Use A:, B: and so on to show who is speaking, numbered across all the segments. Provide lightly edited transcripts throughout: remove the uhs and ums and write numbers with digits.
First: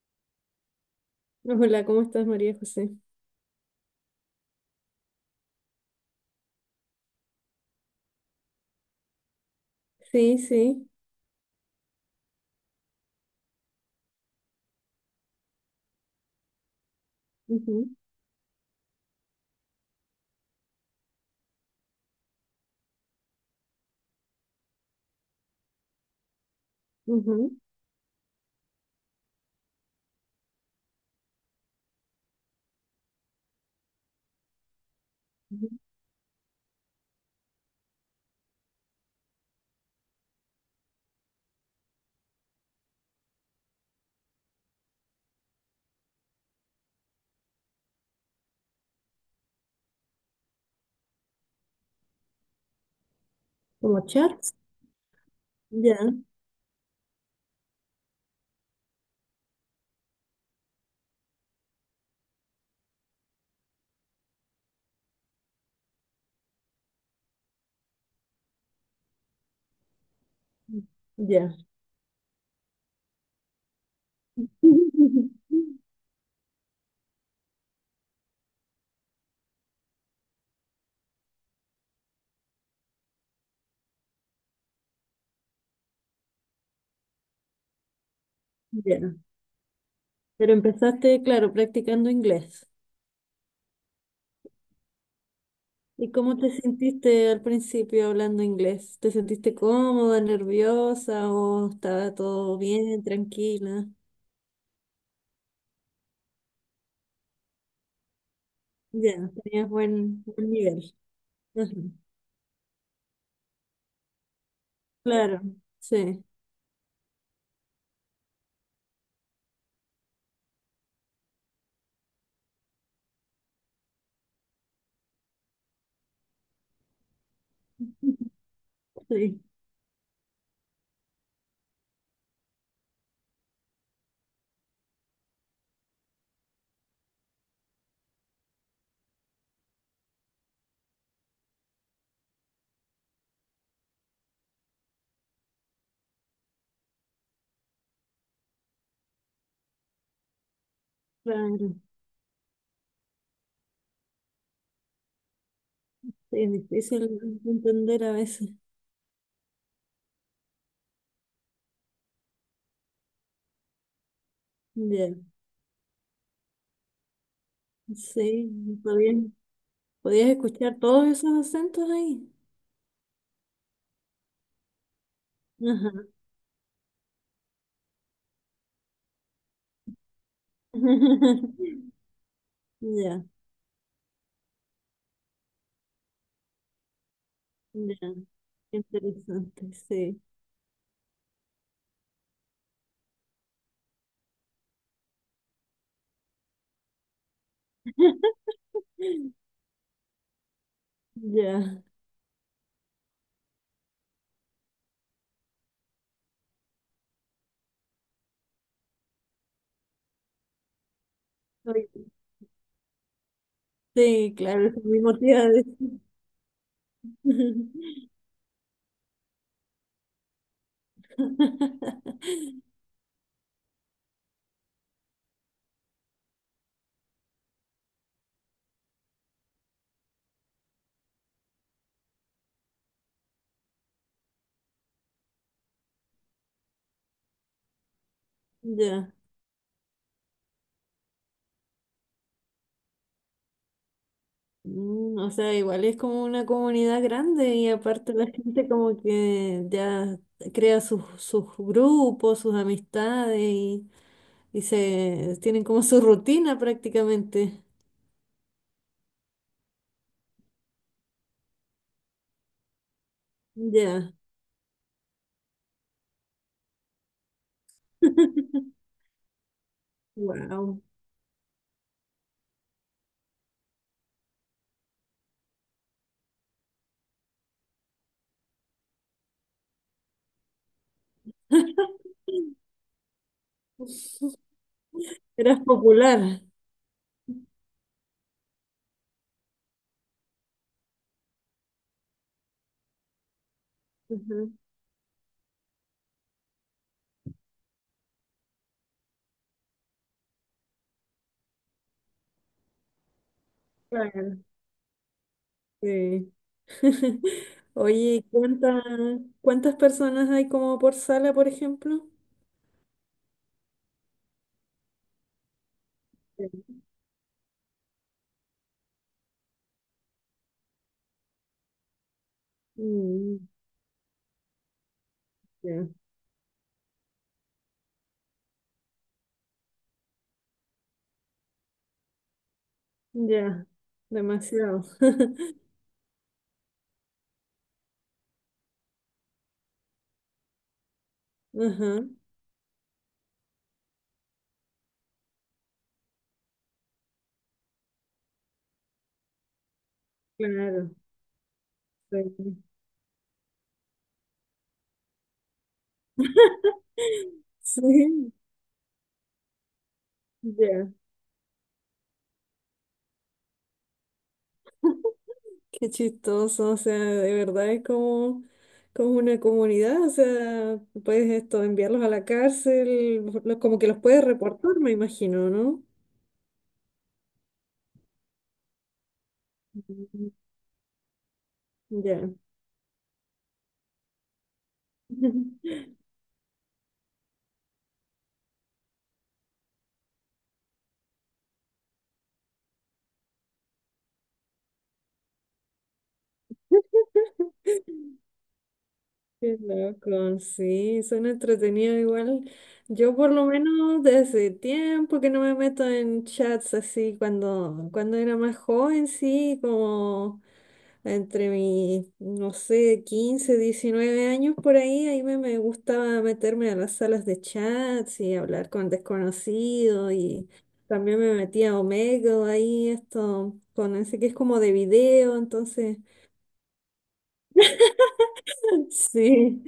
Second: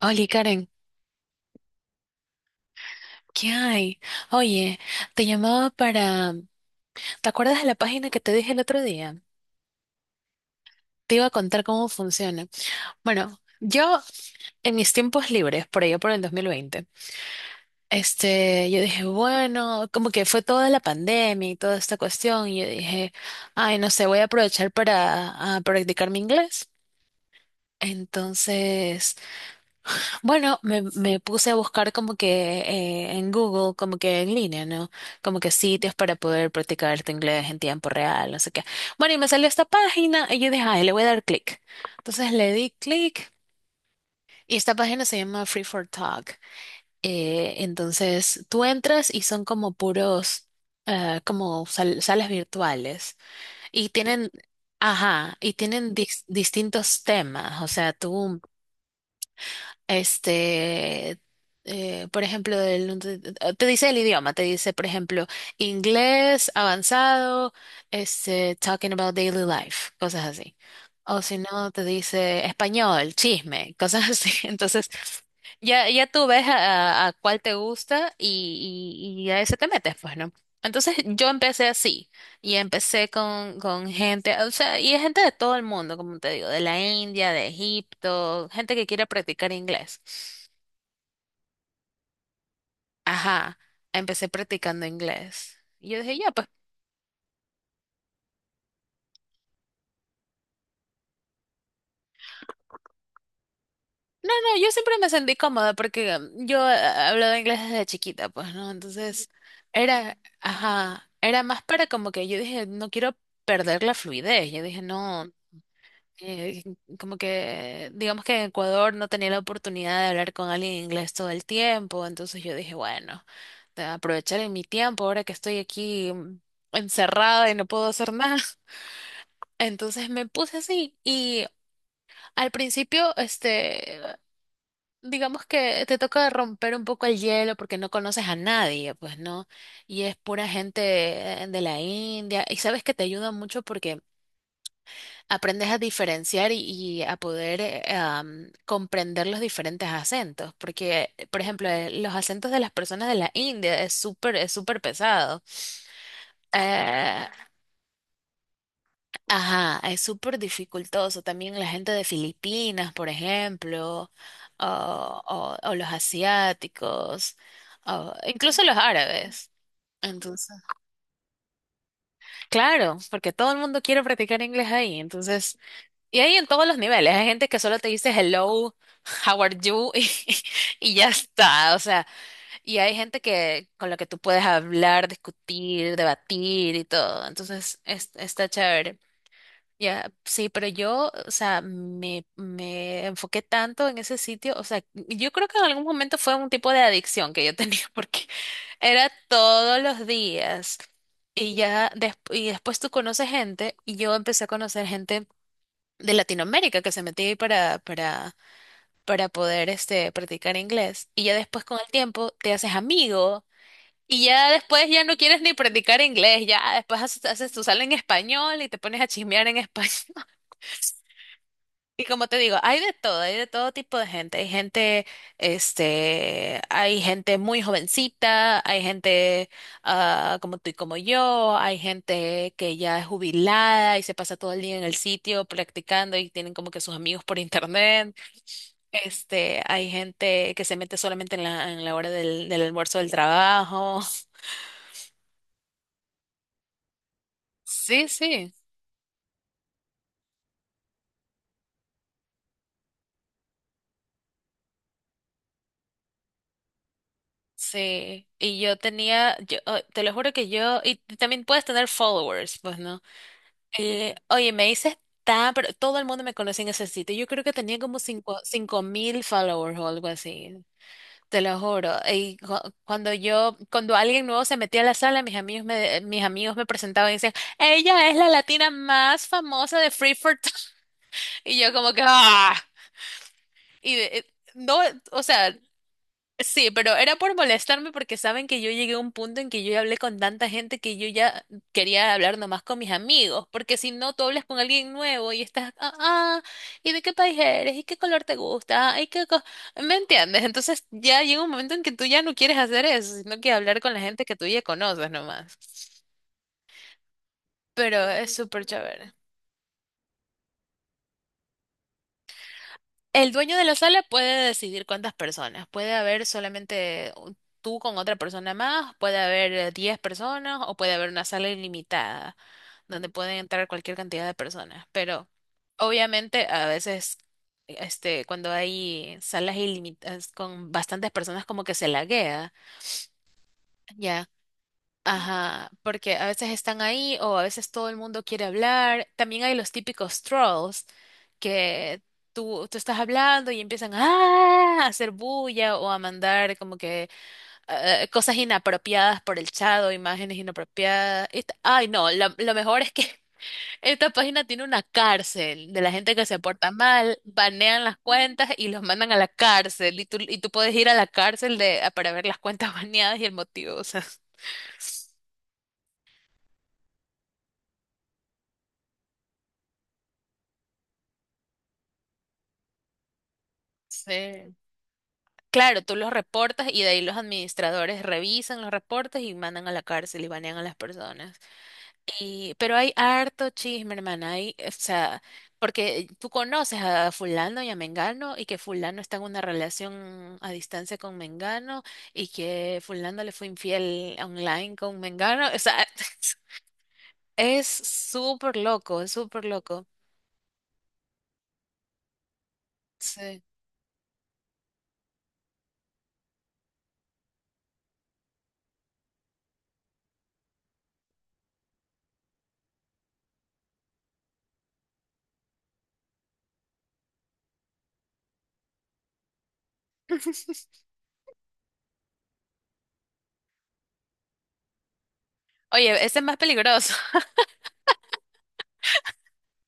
A: Oli, Karen,
B: Hola, ¿cómo estás, María José?
A: ¿qué hay? Oye, te llamaba para... ¿Te acuerdas de la página que te dije el otro día?
B: Sí, sí.
A: Te iba a contar cómo funciona. Bueno, yo en mis tiempos libres, por allá por el 2020,
B: Ujú,
A: yo dije, bueno, como que fue toda la pandemia y toda esta cuestión, y yo dije, ay, no sé, voy a aprovechar para a practicar mi inglés.
B: ujú,
A: Entonces bueno, me puse a buscar como que en Google, como que en línea, ¿no? Como que
B: ujú.
A: sitios para poder practicar tu inglés en tiempo real, no sé qué. Bueno, y me salió esta página y yo dije, ay, le voy a dar clic. Entonces le di clic y esta página se llama Free for Talk. Entonces tú entras y son como puros, como salas virtuales y
B: Como
A: tienen,
B: charts.
A: ajá, y tienen
B: Ya,
A: distintos temas. O sea, tú este, por ejemplo, no te dice el idioma, te dice, por ejemplo, inglés avanzado, talking about daily life, cosas así. O si
B: ya.
A: no, te dice español, chisme, cosas así. Entonces, ya, ya tú ves a cuál te gusta y a ese te metes, pues, ¿no? Entonces yo empecé así y empecé con gente, o sea, y es gente de todo el mundo, como te digo, de la India, de Egipto, gente que quiere
B: Ya.
A: practicar inglés.
B: Pero empezaste, claro, practicando inglés.
A: Ajá, empecé practicando inglés. Y yo
B: ¿Y
A: dije, ya,
B: cómo
A: pues,
B: te sentiste al principio hablando inglés? ¿Te sentiste cómoda, nerviosa o estaba todo bien, tranquila?
A: no, yo siempre me sentí cómoda porque yo hablaba inglés desde chiquita, pues, ¿no? Entonces,
B: Ya, tenías
A: era,
B: buen nivel.
A: ajá, era más
B: Ajá,
A: para como que yo dije, no quiero perder la fluidez. Yo dije, no,
B: claro, sí.
A: eh, como que, digamos que en Ecuador no tenía la oportunidad de hablar con alguien en inglés todo el tiempo, entonces yo dije, bueno, de aprovechar en mi tiempo ahora que estoy aquí encerrada y no puedo hacer nada.
B: Sí,
A: Entonces me puse así y al principio, digamos que te toca romper un poco el hielo porque no conoces a nadie, pues no, y es pura gente de la India y sabes que te ayuda mucho porque aprendes a diferenciar y a poder comprender los diferentes acentos, porque, por ejemplo,
B: claro.
A: los acentos de las personas de la India es súper pesado.
B: Sí, es difícil
A: Eh,
B: entender a veces.
A: ajá, es súper dificultoso. También la gente de Filipinas, por ejemplo,
B: Ya.
A: o los asiáticos, o
B: Sí,
A: incluso los
B: podías,
A: árabes.
B: podías
A: Entonces,
B: escuchar todos esos acentos ahí.
A: claro, porque todo el mundo quiere practicar inglés ahí, entonces
B: Ajá.
A: y hay en todos los niveles, hay gente que solo te dice hello, how are you y ya está, o sea, y hay gente
B: Ya,
A: que con la que tú puedes hablar, discutir, debatir y todo, entonces
B: ya.
A: está
B: Qué
A: chévere.
B: interesante,
A: Ya,
B: sí.
A: sí, pero yo, o sea, me enfoqué tanto en ese sitio, o sea, yo creo que en algún momento fue un tipo de adicción que yo tenía porque era todos los días y
B: Ya.
A: ya y después tú conoces gente y yo empecé a conocer gente de Latinoamérica que se metía ahí para poder practicar inglés. Y ya después con
B: Oye,
A: el tiempo te haces amigo y
B: sí,
A: ya
B: claro, es
A: después ya no
B: mismo te
A: quieres ni practicar inglés, ya después haces, haces tu sala en español y te pones a chismear en español. Y como te digo, hay de todo tipo de gente. Hay gente, hay gente muy jovencita, hay gente ah, como tú y como yo, hay gente que ya es jubilada y se pasa todo el día en el sitio practicando y tienen como que sus amigos por internet.
B: Ya.
A: Hay gente que se mete solamente en la hora del almuerzo del trabajo.
B: Mm. O sea, igual es como una comunidad grande y
A: Sí,
B: aparte la
A: sí,
B: gente como que ya crea sus grupos, sus amistades y se tienen como su rutina prácticamente.
A: sí. Y yo tenía, yo, oh, te lo juro que yo, y también puedes tener followers, pues, ¿no?
B: Ya.
A: Oye, me dices tan, pero todo el mundo me conoce en ese sitio. Yo creo que tenía como cinco mil followers o algo así.
B: Wow.
A: Te lo juro. Y cuando yo, cuando alguien nuevo se metía a la sala, mis amigos me presentaban y decían, ella es la latina más famosa de Free. Y yo como que, ah, y no, o sea,
B: Eras popular.
A: sí, pero era por molestarme porque saben que yo llegué a un punto en que yo ya hablé con tanta gente que yo ya quería hablar nomás con mis amigos, porque si no, tú hablas
B: Ujú,
A: con alguien nuevo y estás, ah, ah, ¿y de qué país eres? ¿Y qué color te gusta? ¿Y qué ¿Me entiendes? Entonces ya llega un momento en que tú ya no quieres hacer eso, sino que hablar con la gente que
B: claro,
A: tú ya conoces nomás.
B: sí.
A: Pero
B: Oye,
A: es súper
B: ¿cuántas
A: chévere.
B: cuántas personas hay como por sala, por ejemplo?
A: El dueño de la sala puede decidir cuántas personas. Puede haber
B: Sí.
A: solamente tú con otra persona más, puede haber 10 personas o puede haber una sala ilimitada donde pueden
B: Mm,
A: entrar cualquier cantidad de personas. Pero
B: ya,
A: obviamente a veces cuando hay salas ilimitadas con bastantes personas como que se laguea,
B: ya,
A: ya.
B: demasiado.
A: Ajá, porque a veces están ahí o a veces todo el mundo quiere hablar. También hay los típicos trolls que
B: Ajá,
A: tú estás hablando y empiezan "Ah", a hacer bulla o a mandar como que cosas inapropiadas por el chat o imágenes
B: claro.
A: inapropiadas. Y ay, no, lo mejor es que esta página tiene una cárcel de la gente que se porta mal, banean las
B: Sí,
A: cuentas y los mandan a la cárcel. Y tú
B: sí,
A: puedes ir
B: ya.
A: a la cárcel de, para ver las cuentas baneadas y el motivo. O sea,
B: Qué chistoso, o sea, de verdad es como, como una comunidad, o sea, puedes esto, enviarlos a la cárcel, como que los puedes
A: sí.
B: reportar, me imagino,
A: Claro,
B: ¿no?
A: tú los reportas y de ahí los administradores revisan los reportes y mandan a la cárcel y
B: Mm,
A: banean a las personas.
B: ya.
A: Y, pero hay harto chisme, hermana, hay, o sea, porque tú conoces a fulano y a mengano y que fulano está en una relación a distancia con mengano y que fulano le fue infiel online con mengano, o sea, es súper loco, es súper
B: Qué
A: loco.
B: loco, sí, suena entretenido igual. Yo por
A: Sí.
B: lo menos desde tiempo que no me meto en chats así, cuando era más joven, sí, como entre mis, no sé, 15-19 años por ahí, ahí me gustaba meterme a las salas de chats y hablar con desconocidos y también me metía a Omegle ahí, esto, con ese que es como de video, entonces,
A: Oye, ese es más peligroso,
B: sí,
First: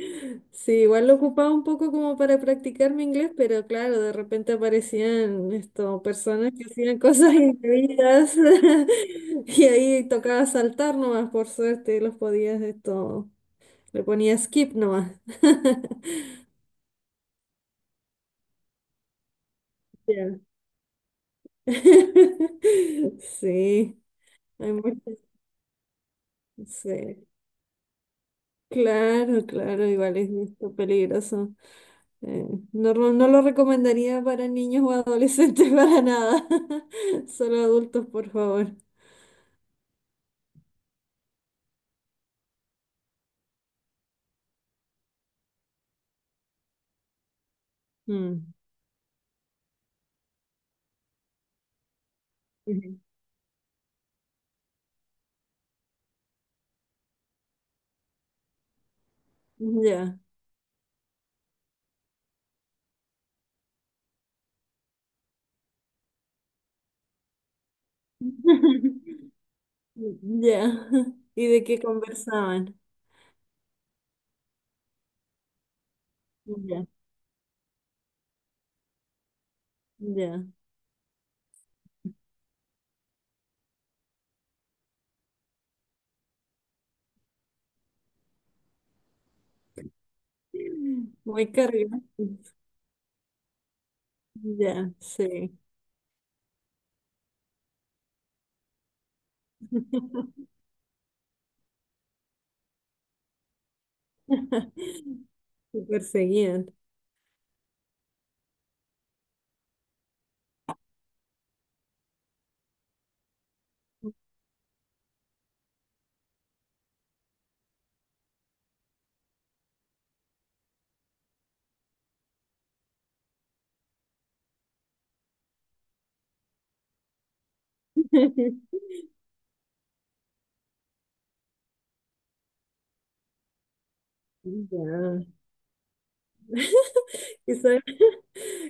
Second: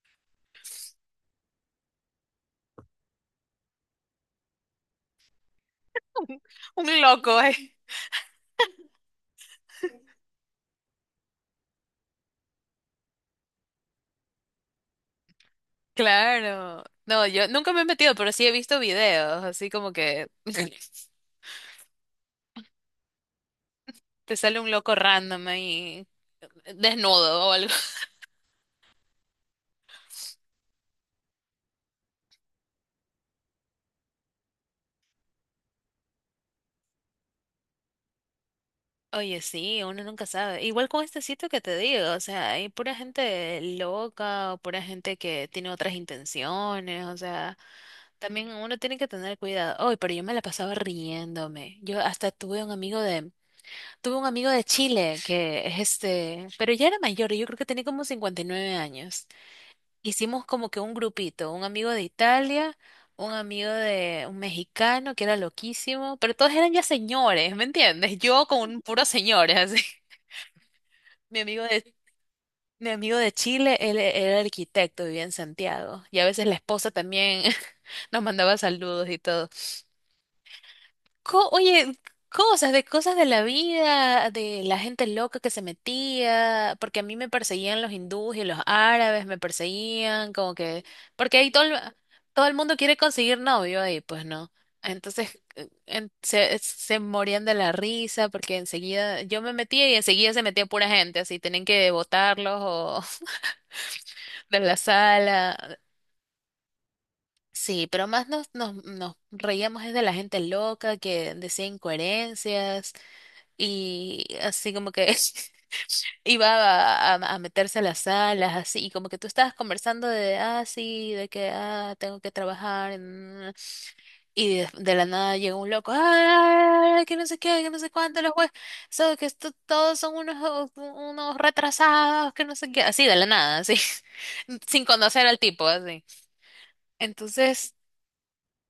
B: sí, igual lo ocupaba un poco como para practicar mi inglés, pero claro, de repente aparecían esto, personas que hacían
A: un
B: cosas
A: loco, eh.
B: indebidas y ahí tocaba saltar nomás, por suerte, los podías esto. Le ponía skip nomás.
A: Claro. No, yo nunca me he metido, pero sí he visto videos, así como que
B: Ya. Sí,
A: te sale un
B: hay
A: loco
B: muchas.
A: random ahí,
B: Sí,
A: desnudo o algo.
B: claro, claro, igual es esto peligroso. Eh, no, no lo recomendaría para niños o adolescentes para nada. Solo adultos, por favor.
A: Oye, sí, uno nunca sabe. Igual con este sitio que te digo, o sea, hay pura gente loca o pura gente que tiene otras intenciones, o sea, también
B: Mm.
A: uno tiene que tener cuidado. Oye, pero yo me la pasaba riéndome. Yo hasta
B: Ujú.
A: tuve un amigo de Chile que es este, pero ya era mayor, yo creo que tenía como 59 años.
B: Ya.
A: Hicimos como que un grupito, un amigo de Italia, un amigo de un mexicano que era loquísimo, pero todos eran ya señores, ¿me entiendes? Yo con un puro señores, así.
B: Ya.
A: Mi
B: ¿Y
A: amigo
B: de qué
A: de,
B: conversaban?
A: mi amigo de Chile, él era arquitecto, vivía en Santiago, y a veces la
B: Ya,
A: esposa también nos mandaba saludos y todo.
B: ya.
A: Oye, cosas de la vida, de la gente loca que se metía, porque a mí me perseguían los hindúes y los árabes me perseguían, como que, porque ahí
B: Muy cargado.
A: todo el mundo quiere conseguir novio ahí, pues no.
B: Ya,
A: Entonces
B: sí.
A: se morían de la risa porque enseguida yo me metía y enseguida se metía pura gente, así tenían que botarlos o de la sala.
B: Te perseguían.
A: Sí, pero más nos reíamos es de la gente loca que decía incoherencias, y así como que iba a meterse a las salas, así, y como que tú estabas conversando de, ah, sí, de que, ah, tengo que trabajar, y de la nada llega un loco, ah, que no sé qué, que no sé cuánto, los jueces, so, que todos son unos, unos retrasados, que no sé qué, así de la nada, así, sin conocer
B: Ya.
A: al tipo, así.
B: ¿Y
A: Entonces...
B: sabes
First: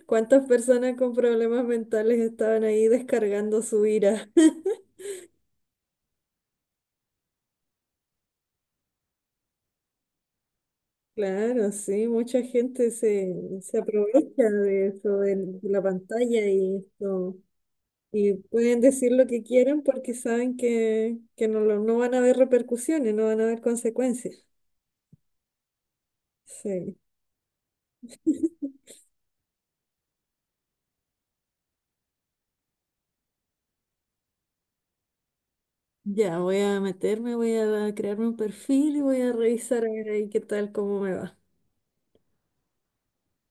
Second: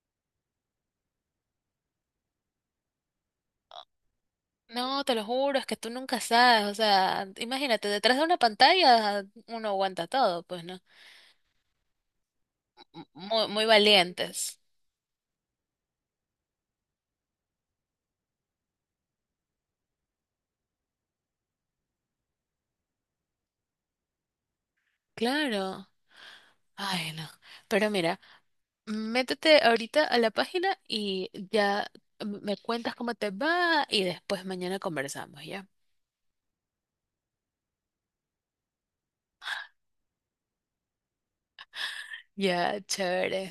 B: cuántas personas con problemas mentales estaban ahí descargando su ira?
A: No, te lo juro, es que tú nunca sabes, o sea, imagínate, detrás de una pantalla uno aguanta todo, pues no.
B: Claro, sí, mucha gente se,
A: Muy, muy
B: se aprovecha
A: valientes.
B: de eso, de la pantalla y esto. Y pueden decir lo que quieran porque saben que no, no van a haber repercusiones, no van a haber consecuencias.
A: Claro.
B: Sí.
A: Ay, no. Pero mira, métete ahorita a la página y ya me cuentas cómo te va y después mañana conversamos, ¿ya?
B: Ya, voy a meterme, voy a crearme un perfil y voy a revisar a ver ahí qué tal, cómo me va.
A: Ya, chévere.